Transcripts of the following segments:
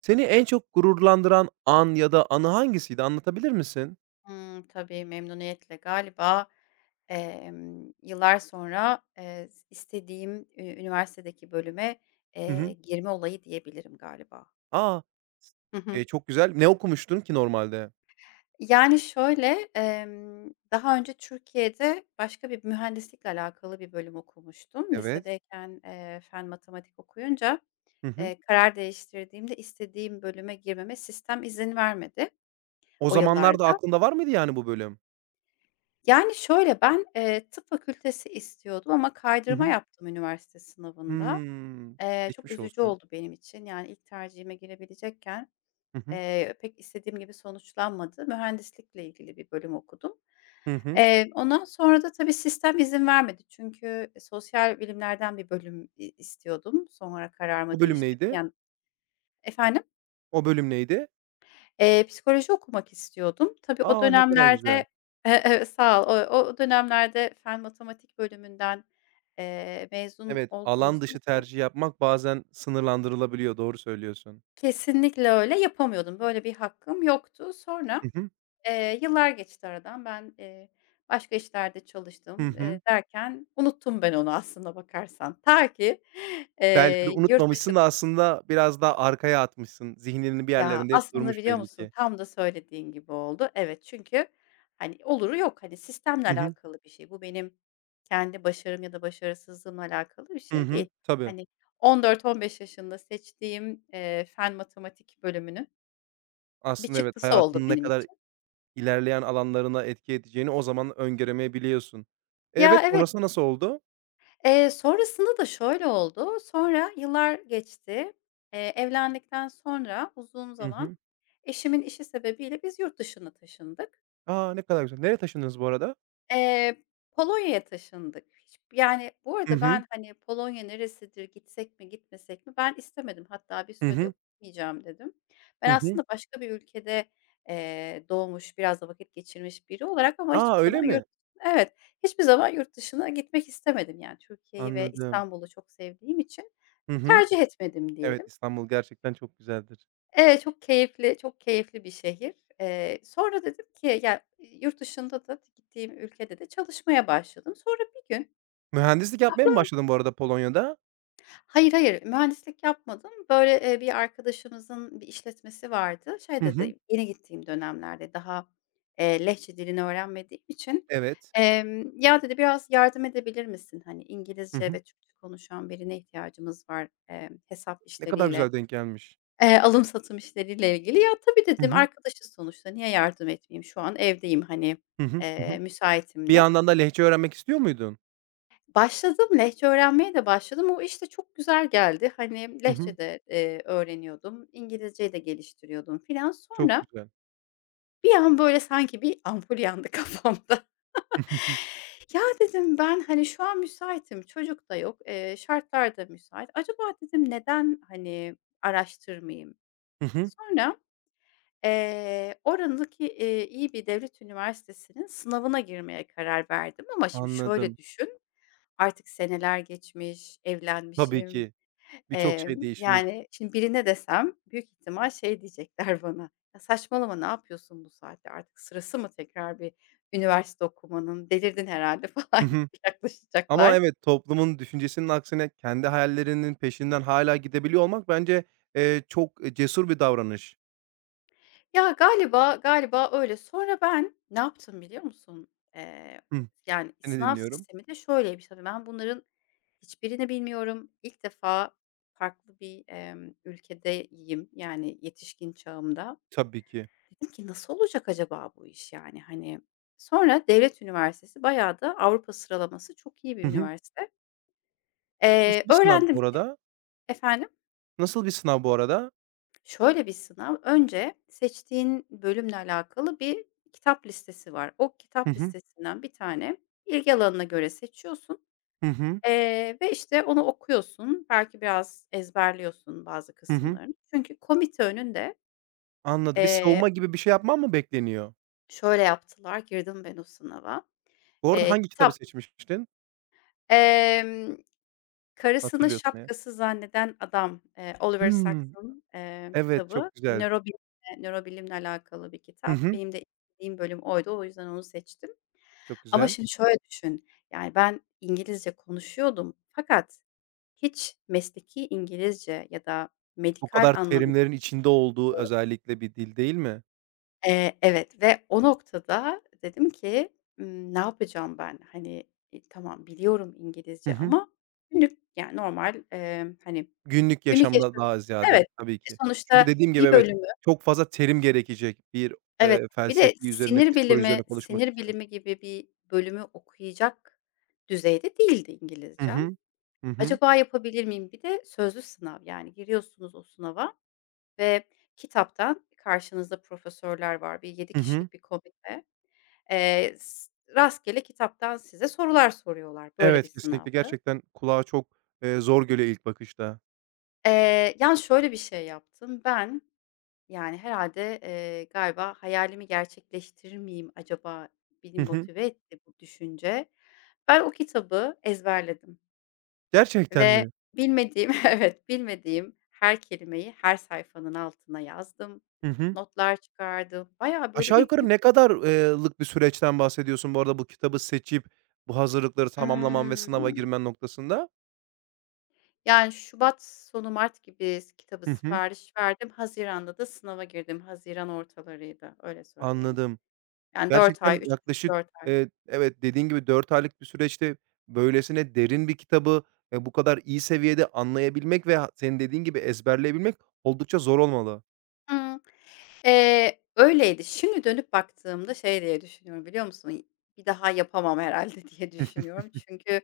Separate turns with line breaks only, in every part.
Seni en çok gururlandıran an ya da anı hangisiydi? Anlatabilir misin?
Tabii, memnuniyetle. Galiba, yıllar sonra, s istediğim, üniversitedeki bölüme,
Hı hı.
girme olayı diyebilirim galiba.
A!
Hı hı.
Çok güzel. Ne okumuştun ki normalde?
Yani, şöyle, daha önce Türkiye'de başka bir mühendislikle alakalı bir bölüm okumuştum.
Evet.
Lisedeyken, fen matematik okuyunca,
Hı hı.
karar değiştirdiğimde istediğim bölüme girmeme sistem izin vermedi
O
o
zamanlarda
yıllarda.
aklında var mıydı yani bu bölüm?
Yani, şöyle, ben, tıp fakültesi istiyordum ama
Hı
kaydırma
hı.
yaptım üniversite sınavında.
Hımm.
Çok
Geçmiş
üzücü
olsun.
oldu benim için. Yani, ilk tercihime girebilecekken,
Hı hı.
pek istediğim gibi sonuçlanmadı. Mühendislikle ilgili bir bölüm okudum.
Hı hı.
Ondan sonra da tabii sistem izin vermedi. Çünkü sosyal bilimlerden bir bölüm istiyordum. Sonra kararımı
O bölüm
değiştirdim.
neydi?
Yani. Efendim?
O bölüm neydi?
Psikoloji okumak istiyordum. Tabii o
A! Ne kadar güzel.
dönemlerde Evet, sağ ol. O dönemlerde fen matematik bölümünden, mezun
Evet, alan
olduğunuzda
dışı
bu.
tercih yapmak bazen sınırlandırılabiliyor, doğru söylüyorsun.
Kesinlikle öyle. Yapamıyordum. Böyle bir hakkım yoktu. Sonra,
Hı hı.
yıllar geçti aradan. Ben, başka işlerde
Hı
çalıştım,
hı.
derken unuttum ben onu aslına bakarsan. Ta ki,
Belki de
yurt dışı.
unutmamışsın da aslında biraz daha arkaya atmışsın. Zihninin bir
Ya,
yerlerinde hep
aslında
durmuş
biliyor
belli
musun,
ki.
tam da söylediğin gibi oldu. Evet, çünkü, hani, oluru yok. Hani, sistemle
Hı hı.
alakalı bir şey. Bu benim kendi başarım ya da başarısızlığımla alakalı bir
Hı
şey
hı.
değil.
Tabii.
Hani, 14-15 yaşında seçtiğim, fen matematik bölümünün bir
Aslında evet,
çıktısı oldu
hayatının ne
benim
kadar
için.
ilerleyen alanlarına etki edeceğini o zaman öngöremeyebiliyorsun.
Ya,
Evet,
evet.
sonrası nasıl oldu?
Sonrasında da şöyle oldu. Sonra yıllar geçti. Evlendikten sonra uzun
Hı
zaman
hı.
eşimin işi sebebiyle biz yurt dışına taşındık.
A, ne kadar güzel. Nereye taşındınız bu arada?
Eee, Polonya'ya taşındık. Hiç yani, bu
Hı
arada
hı.
ben, hani, Polonya neresidir, gitsek mi gitmesek mi? Ben istemedim. Hatta bir
Hı
süre de
hı.
gitmeyeceğim." dedim. Ben
Hı hı.
aslında başka bir ülkede, doğmuş, biraz da vakit geçirmiş biri olarak ama
A,
hiçbir zaman
öyle
yurt.
mi?
Evet, hiçbir zaman yurt dışına gitmek istemedim. Yani, Türkiye'yi ve
Anladım.
İstanbul'u çok sevdiğim için
Hı hı.
tercih etmedim
Evet,
diyelim.
İstanbul gerçekten çok güzeldir.
Evet, çok keyifli, çok keyifli bir şehir. Sonra dedim ki ya, yurt dışında da gittiğim ülkede de çalışmaya başladım. Sonra bir gün.
Mühendislik yapmaya mı başladın bu arada Polonya'da?
Hayır, hayır, mühendislik yapmadım. Böyle, bir arkadaşımızın bir işletmesi vardı. Şey
Hı hı.
dedi, yeni gittiğim dönemlerde daha, Lehçe dilini öğrenmediğim için,
Evet.
"Ya" dedi, "Biraz yardım edebilir misin? Hani,
Hı
İngilizce
hı.
ve Türkçe konuşan birine ihtiyacımız var, hesap
Ne kadar
işleriyle.
güzel denk gelmiş.
Alım satım işleriyle ilgili. "Ya, tabii."
Hı
dedim,
hı.
"Arkadaşız sonuçta, niye yardım etmeyeyim? Şu an evdeyim, hani,
Hı hı. Hı hı.
müsaitim
Bir
de."
yandan da lehçe öğrenmek istiyor muydun?
Başladım, Lehçe öğrenmeye de başladım. O iş de çok güzel geldi. Hani,
Hı
Lehçe
hı.
de, öğreniyordum, İngilizceyi de geliştiriyordum filan.
Çok
Sonra
güzel.
bir an böyle sanki bir ampul yandı kafamda.
Hı hı.
"Ya," dedim, "ben, hani, şu an müsaitim, çocuk da yok, şartlar da müsait. Acaba" dedim, "neden, hani, araştırmayayım?"
Hı hı.
Sonra. Oradaki, iyi bir devlet üniversitesinin sınavına girmeye karar verdim ama şimdi şöyle
Anladım.
düşün, artık seneler geçmiş,
Tabii
evlenmişim.
ki. Birçok şey değişmiş.
Yani, şimdi birine desem büyük ihtimal şey diyecekler bana, "Ya, saçmalama, ne yapıyorsun bu saatte? Artık sırası mı tekrar bir üniversite okumanın? Delirdin herhâlde." falan
Hı hı.
gibi
Ama
yaklaşacaklar.
evet, toplumun düşüncesinin aksine kendi hayallerinin peşinden hâlâ gidebiliyor olmak bence, çok, cesur bir davranış.
Ya, galiba, galiba öyle. Sonra ben ne yaptım biliyor musun? Eee,
Hıh,
Yani,
seni
sınav
dinliyorum.
sistemi de şöyleymiş tabii, ben bunların hiçbirini bilmiyorum. İlk defa farklı bir, ülkedeyim, yani, yetişkin çağımda.
Tabii ki.
Dedim ki nasıl olacak acaba bu iş, yani, hani? Sonra devlet üniversitesi, bayağı da Avrupa sıralaması çok iyi bir
Hı hı.
üniversite.
Nasıl bir sınav
Öğrendim
bu
ki.
arada?
Efendim?
Nasıl bir sınav bu arada?
Şöyle bir sınav, önce seçtiğin bölümle alakalı bir kitap listesi var. O
Hı
kitap
hı.
listesinden bir tane ilgi alanına göre seçiyorsun,
Hı hı.
ve işte onu okuyorsun. Belki biraz ezberliyorsun bazı
Hı hı.
kısımlarını. Çünkü komite önünde,
Anladım. Bir
eee,
savunma gibi bir şey yapman mı bekleniyor?
şöyle yaptılar, girdim ben o sınava.
Bu arada hangi kitabı
Kitap,
seçmiştin?
Karısını
Hatırlıyorsan eğer.
şapkası zanneden adam, Oliver
Hımm.
Sacks'ın,
Evet,
kitabı.
çok güzel.
Nörobilimle alakalı bir
Hı
kitap.
hı.
Benim de istediğim bölüm oydu. O yüzden onu seçtim.
Çok
Ama
güzel.
şimdi şöyle düşün, yani, ben İngilizce konuşuyordum fakat hiç mesleki İngilizce ya da
Bu
medikal
kadar
anlamda
terimlerin içinde olduğu
diyorum.
özellikle bir dil değil mi?
Evet ve o noktada dedim ki, ne yapacağım ben? Hani, tamam biliyorum
Hı
İngilizce
hı.
ama günlük, yani, normal, hani.
Günlük
Günlük
yaşamda
yaşamı.
daha
Evet.
ziyade tabii
E,
ki.
sonuçta
Çünkü dediğim gibi
bir
evet,
bölümü.
çok fazla terim gerekecek bir,
Evet. Bir de
felsefi üzerine,
sinir
psikoloji
bilimi
üzerine konuşmak
sinir
için.
bilimi gibi bir bölümü okuyacak düzeyde değildi
Hı
İngilizcem.
hı. Hı hı.
Acaba yapabilir miyim? Bir de sözlü sınav, yani giriyorsunuz o sınava ve kitaptan karşınızda profesörler var. Bir yedi
Hı hı.
kişilik bir komite. S rastgele kitaptan size sorular soruyorlar. Böyle bir
Evet, kesinlikle
sınavdı.
gerçekten kulağa çok, zor geliyor ilk bakışta.
Yani şöyle bir şey yaptım. Ben. Yani, herhâlde, galiba "Hayalimi gerçekleştirir miyim acaba?" beni
Hı hı.
motive etti bu düşünce. Ben o kitabı ezberledim
Gerçekten
ve
mi?
bilmediğim Evet, bilmediğim her kelimeyi her sayfanın altına yazdım.
Hı hı.
Notlar çıkardım. Bayağı böyle
Aşağı
bir
yukarı
büyük.
ne kadar lık bir süreçten bahsediyorsun bu arada bu kitabı seçip bu hazırlıkları tamamlaman ve sınava
Imm.
girmen noktasında?
Yani, şubat sonu mart gibi s kitabı
Hı hı.
sipariş verdim. Haziranda da sınava girdim. Haziran ortalarıydı, öyle söyleyeyim.
Anladım.
Yani, 4 ay,
Gerçekten
35
yaklaşık,
4 ay.
evet, dediğin gibi 4 aylık bir süreçte böylesine derin bir kitabı, bu kadar iyi seviyede anlayabilmek ve ha senin dediğin gibi ezberleyebilmek oldukça zor olmalı.
Hı. Öyleydi. Şimdi dönüp baktığımda şey diye düşünüyorum, biliyor musun? Bir daha yapamam herhâlde diye düşünüyorum. Çünkü,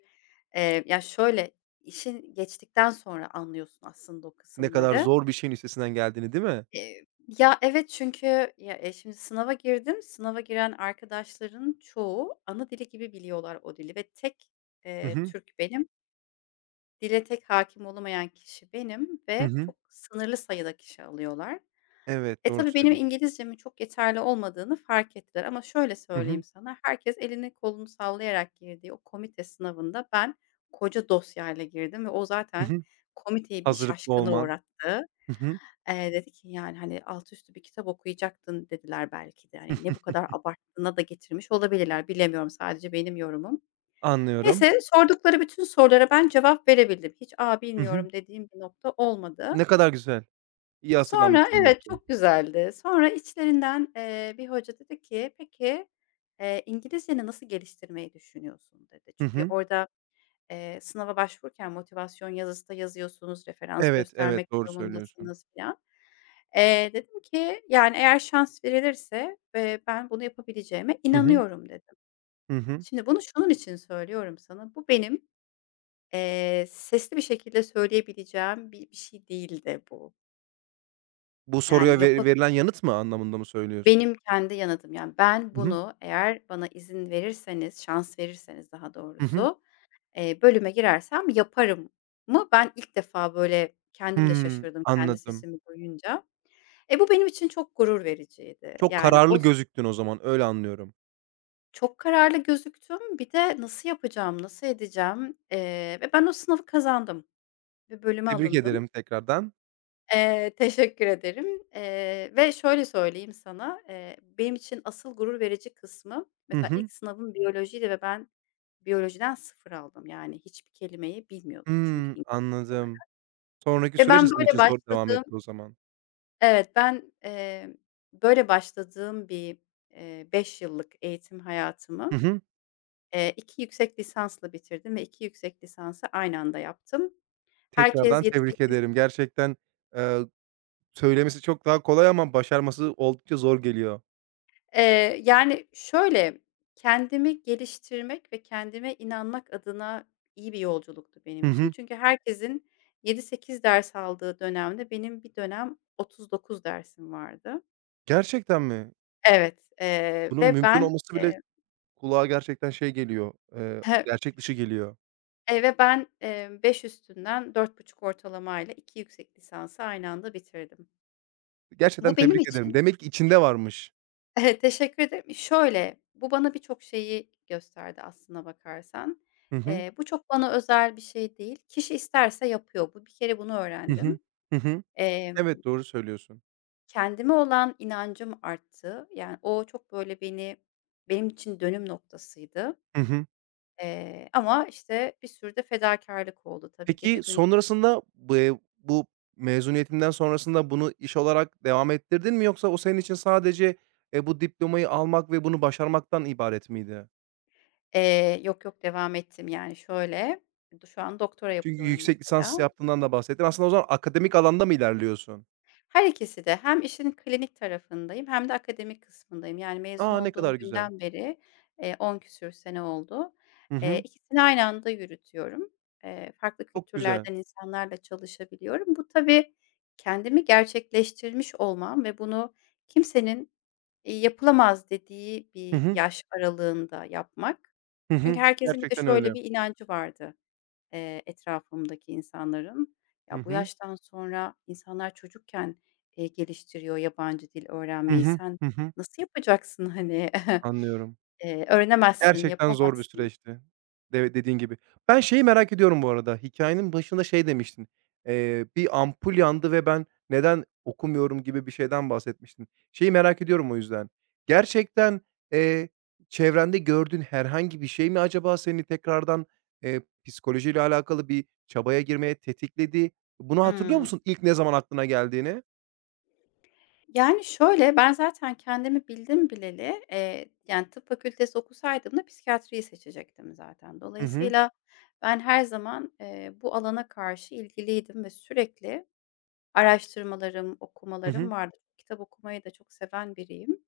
ya, şöyle, işin geçtikten sonra anlıyorsun aslında o
Ne kadar
kısımları.
zor bir şeyin üstesinden geldiğini, değil mi?
Eee, Ya, evet, çünkü ya, şimdi sınava girdim. Sınava giren arkadaşların çoğu ana dili gibi biliyorlar o dili ve tek,
Hı hı.
Türk benim. Dile tek hakim olamayan kişi benim
Hı
ve
hı.
çok sınırlı sayıda kişi alıyorlar.
Evet,
E,
doğru
tabii benim
söylüyorsun.
İngilizcemin çok yeterli olmadığını fark ettiler ama şöyle
Hı hı.
söyleyeyim sana, herkes elini kolunu sallayarak girdiği o komite sınavında ben koca dosyayla girdim ve o
Hı
zaten
hı.
komiteyi bir
Hazırlıklı
şaşkına
olman.
uğrattı.
Hı hı.
Dedi ki, yani, hani, "Altı üstü bir kitap okuyacaktın." dediler belki de. Hani, ne bu kadar abarttığına da getirmiş olabilirler, bilemiyorum, sadece benim yorumum.
Anlıyorum.
Neyse, sordukları bütün sorulara ben cevap verebildim. Hiç, "A,
Hı hı.
bilmiyorum." dediğim bir nokta olmadı.
Ne kadar güzel. İyi
Sonra.
hazırlanmışsın demek
Evet,
ki.
çok güzeldi. Sonra içlerinden, bir hoca dedi ki, "Peki, İngilizceni nasıl geliştirmeyi düşünüyorsun?" dedi.
Hı
Çünkü
hı.
orada, sınava başvururken motivasyon yazısı da yazıyorsunuz, referans
Evet,
göstermek
evet, doğru söylüyorsun.
durumundasınız filan. Dedim ki, "Yani eğer şans verilirse, ben bunu yapabileceğime
Hı hı.
inanıyorum." dedim.
Hı hı.
Şimdi bunu şunun için söylüyorum sana, bu benim. Sesli bir şekilde söyleyebileceğim bir şey değildi bu.
Bu
Yani
soruya
yapa
veri verilen yanıt mı anlamında mı söylüyorsun?
benim kendi yanıtım. Yani, ben bunu eğer bana izin verirseniz, şans verirseniz daha
Hı hı.
doğrusu, bölüme girersem yaparım mı? Ben ilk defa, böyle, kendim de
Hımm,
şaşırdım kendi
anladım.
sesimi duyunca. E, bu benim için çok gurur vericiydi.
Çok
Yani,
kararlı
o s
gözüktün o zaman, öyle anlıyorum.
Çok kararlı gözüktüm. Bir de nasıl yapacağım, nasıl edeceğim, ve ben o sınavı kazandım ve bölüme
Tebrik
alındım.
ederim tekrardan.
Teşekkür ederim, ve şöyle söyleyeyim sana, benim için asıl gurur verici kısmı,
Hı
mesela
hı.
ilk sınavım biyolojiydi ve ben biyolojiden sıfır aldım. Yani hiçbir kelimeyi bilmiyordum çünkü
Hımm,
İngilizce
anladım.
olarak
Sonraki
ve
süreç de
ben
senin
böyle
için zor devam
başladığım.
etti o zaman.
Evet, ben, böyle başladığım bir, 5 yıllık eğitim hayatımı,
Hı hı.
2 yüksek lisansla bitirdim ve 2 yüksek lisansı aynı anda yaptım. Herkes
Tekrardan
yedi
tebrik
sekiz.
ederim. Gerçekten, eee, söylemesi çok daha kolay ama başarması oldukça zor geliyor.
Yani, şöyle, kendimi geliştirmek ve kendime inanmak adına iyi bir yolculuktu benim
Hı
için.
hı.
Çünkü herkesin yedi sekiz ders aldığı dönemde benim bir dönem 39 dersim vardı.
Gerçekten mi?
Evet,
Bunun
ve
mümkün
ben,
olması bile kulağa gerçekten şey geliyor,
he
gerçek dışı geliyor.
ve ben, 5 üstünden 4,5 ortalamayla 2 yüksek lisansı aynı anda bitirdim.
Gerçekten
Bu benim
tebrik ederim.
için.
Demek ki içinde varmış.
Teşekkür ederim. Şöyle, bu bana birçok şeyi gösterdi aslına bakarsan.
Hı hı.
Bu çok bana özel bir şey değil. Kişi isterse yapıyor. Bu bir kere bunu
Hı hı.
öğrendim.
Hı hı.
Emm,
Evet, doğru söylüyorsun.
Kendime olan inancım arttı. Yani o çok böyle beni benim için dönüm noktasıydı.
Hı hı.
Ama işte bir sürü de fedakârlık oldu tabii. Gece
Peki,
gün,
sonrasında bu, bu mezuniyetinden sonrasında bunu iş olarak devam ettirdin mi yoksa o senin için sadece, bu diplomayı almak ve bunu başarmaktan ibaret miydi?
yok yok devam ettim yani şöyle, şu an doktora
Çünkü
yapıyorum
yüksek lisans
mesela.
yaptığından da bahsettin. Aslında o zaman akademik alanda mı ilerliyorsun?
Her ikisi de hem işin klinik tarafındayım hem de akademik kısmındayım. Yani mezun
A, ne
olduğum
kadar güzel.
günden beri, 10 küsur sene oldu.
Hı hı.
İkisini aynı anda yürütüyorum. Farklı
Çok güzel.
kültürlerden insanlarla çalışabiliyorum. Bu tabii kendimi gerçekleştirmiş olmam ve bunu kimsenin, yapılamaz dediği
Hı
bir
hı.
yaş aralığında yapmak.
Hı
Çünkü
hı.
herkesin bir de
Gerçekten
şöyle
öyle.
bir inancı vardı. Etrafımdaki insanların.
Hı
Ya, bu
hı.
yaştan sonra insanlar çocukken, geliştiriyor yabancı dil
Hı
öğrenmeyi.
hı.
Sen
Hı hı.
nasıl yapacaksın, hani?
Anlıyorum.
Öğrenemezsin,
Gerçekten zor bir
yapamazsın.
süreçti. De dediğin gibi. Ben şeyi merak ediyorum bu arada, hikâyenin başında şey demiştin, bir ampul yandı ve ben neden okumuyorum gibi bir şeyden bahsetmiştin. Şeyi merak ediyorum o yüzden. Gerçekten, eee, çevrende gördüğün herhangi bir şey mi acaba seni tekrardan, psikolojiyle alakalı bir çabaya girmeye tetikledi? Bunu hatırlıyor
Hımm.
musun ilk ne zaman aklına geldiğini?
Yani, şöyle, ben zaten kendimi bildim bileli, yani, tıp fakültesi okusaydım da psikiyatriyi seçecektim zaten.
Hı hı.
Dolayısıyla ben her zaman, bu alana karşı ilgiliydim ve sürekli araştırmalarım,
Hı
okumalarım
hı.
vardı. Kitap okumayı da çok seven biriyim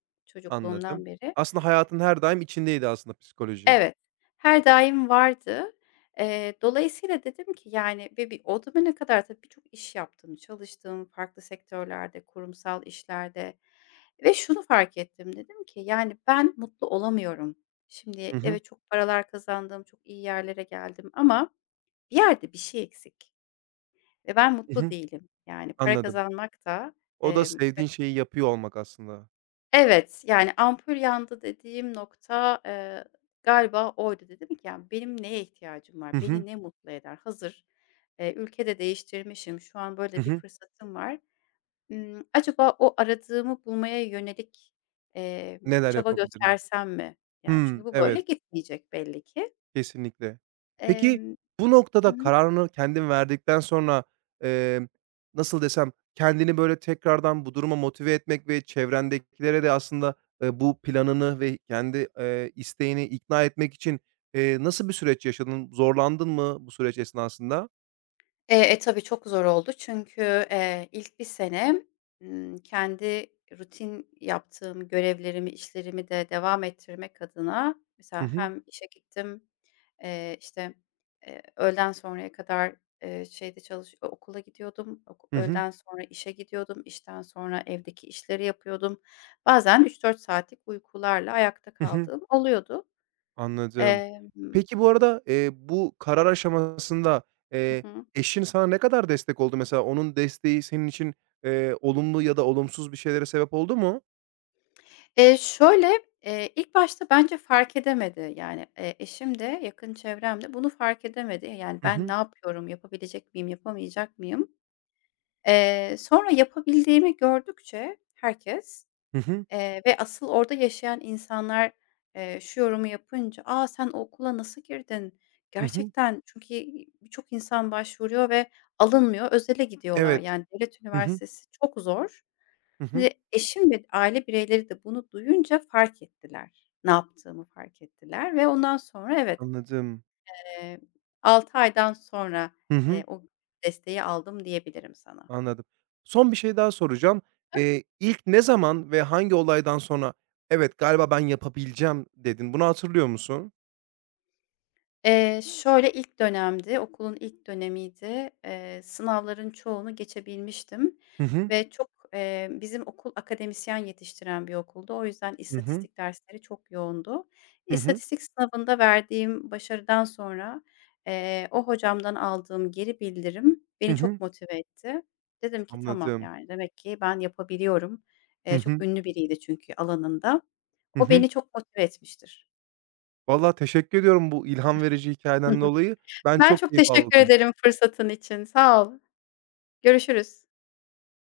Anladım.
çocukluğumdan beri.
Aslında hayatın her daim içindeydi aslında psikoloji.
Evet, her daim vardı. Dolayısıyla dedim ki, yani, ve bir o döneme kadar tabii birçok iş yaptım. Çalıştım farklı sektörlerde, kurumsal işlerde ve şunu fark ettim. Dedim ki, yani, ben mutlu olamıyorum.
Hı
Şimdi
hı.
evet, çok paralar kazandım, çok iyi yerlere geldim ama bir yerde bir şey eksik ve ben
Hı
mutlu
hı.
değilim. Yani, para
Anladım.
kazanmak da,
O da
emm
sevdiğin şeyi yapıyor olmak aslında.
evet, yani ampul yandı dediğim nokta, galiba oydu. Dedim ki, yani, benim neye ihtiyacım
Hı
var?
hı.
Beni ne mutlu eder? Hazır, ülke değiştirmişim. Şu an
Hı
böyle bir
hı.
fırsatım var. Acaba o aradığımı bulmaya yönelik, eee,
Neler
çaba
yapabilirim?
göstersem mi? Yani, çünkü
Hımm,
bu böyle
evet,
gitmeyecek belli ki.
kesinlikle. Peki,
Emm
bu noktada kararını kendin verdikten sonra, emm, nasıl desem, kendini, böyle, tekrardan bu duruma motive etmek ve çevrendekilere de aslında, bu planını ve kendi, isteğini ikna etmek için, nasıl bir süreç yaşadın? Zorlandın mı bu süreç esnasında?
Tabii çok zor oldu çünkü, ilk bir sene, kendi rutin yaptığım görevlerimi, işlerimi de devam ettirmek adına
Hı
mesela
hı.
hem işe gittim, işte, öğleden sonraya kadar, şeyde çalış o okula gidiyordum,
Hı hı.
öğleden sonra işe gidiyordum, işten sonra evdeki işleri yapıyordum. Bazen 3-4 saatlik uykularla ayakta
Hı hı.
kaldığım oluyordu.
Anladım.
Emm
Peki, bu arada, bu karar aşamasında, eee,
Hı hı.
eşin sana ne kadar destek oldu? Mesela onun desteği senin için, olumlu ya da olumsuz bir şeylere sebep oldu mu?
Şöyle, ilk başta bence fark edemedi. Yani, eşim de yakın çevrem de bunu fark edemedi. Yani,
Hı
ben ne
hı.
yapıyorum, yapabilecek miyim, yapamayacak mıyım? Sonra yapabildiğimi gördükçe herkes,
Hı hı.
ve asıl orada yaşayan insanlar, şu yorumu yapınca, "A, sen o okula nasıl girdin?
Hı hı.
Gerçekten" Çünkü, birçok insan başvuruyor ve alınmıyor, özele gidiyorlar.
Evet.
Yani, devlet
Hı hı.
üniversitesi çok zor.
Hı
Şimdi
hı.
eşim ve aile bireyleri de bunu duyunca fark ettiler. Ne yaptığımı fark ettiler ve ondan sonra evet,
Anladım.
eee, 6 aydan sonra,
Hı hı.
o desteği aldım diyebilirim sana.
Anladım. Son bir şey daha soracağım. İlk ne zaman ve hangi olaydan sonra, "Evet, galiba ben yapabileceğim." dedin? Bunu hatırlıyor musun?
Şöyle, ilk dönemdi, okulun ilk dönemiydi. Sınavların çoğunu geçebilmiştim
Hı hı.
ve çok, bizim okul akademisyen yetiştiren bir okuldu. O yüzden
Hı hı.
istatistik dersleri çok yoğundu.
Hı hı.
İstatistik sınavında verdiğim başarıdan sonra, o hocamdan aldığım geri bildirim
Hı
beni çok
hı.
motive etti. Dedim ki, "Tamam,
Anladım.
yani, demek ki ben yapabiliyorum."
Hı
Çok
hı.
ünlü biriydi çünkü alanında.
Hı
O
hı.
beni çok motive etmiştir.
Valla teşekkür ediyorum bu ilham verici hikâyeden dolayı. Ben
Ben
çok
çok
keyif
teşekkür
aldım.
ederim fırsatın için. Sağ ol. Görüşürüz.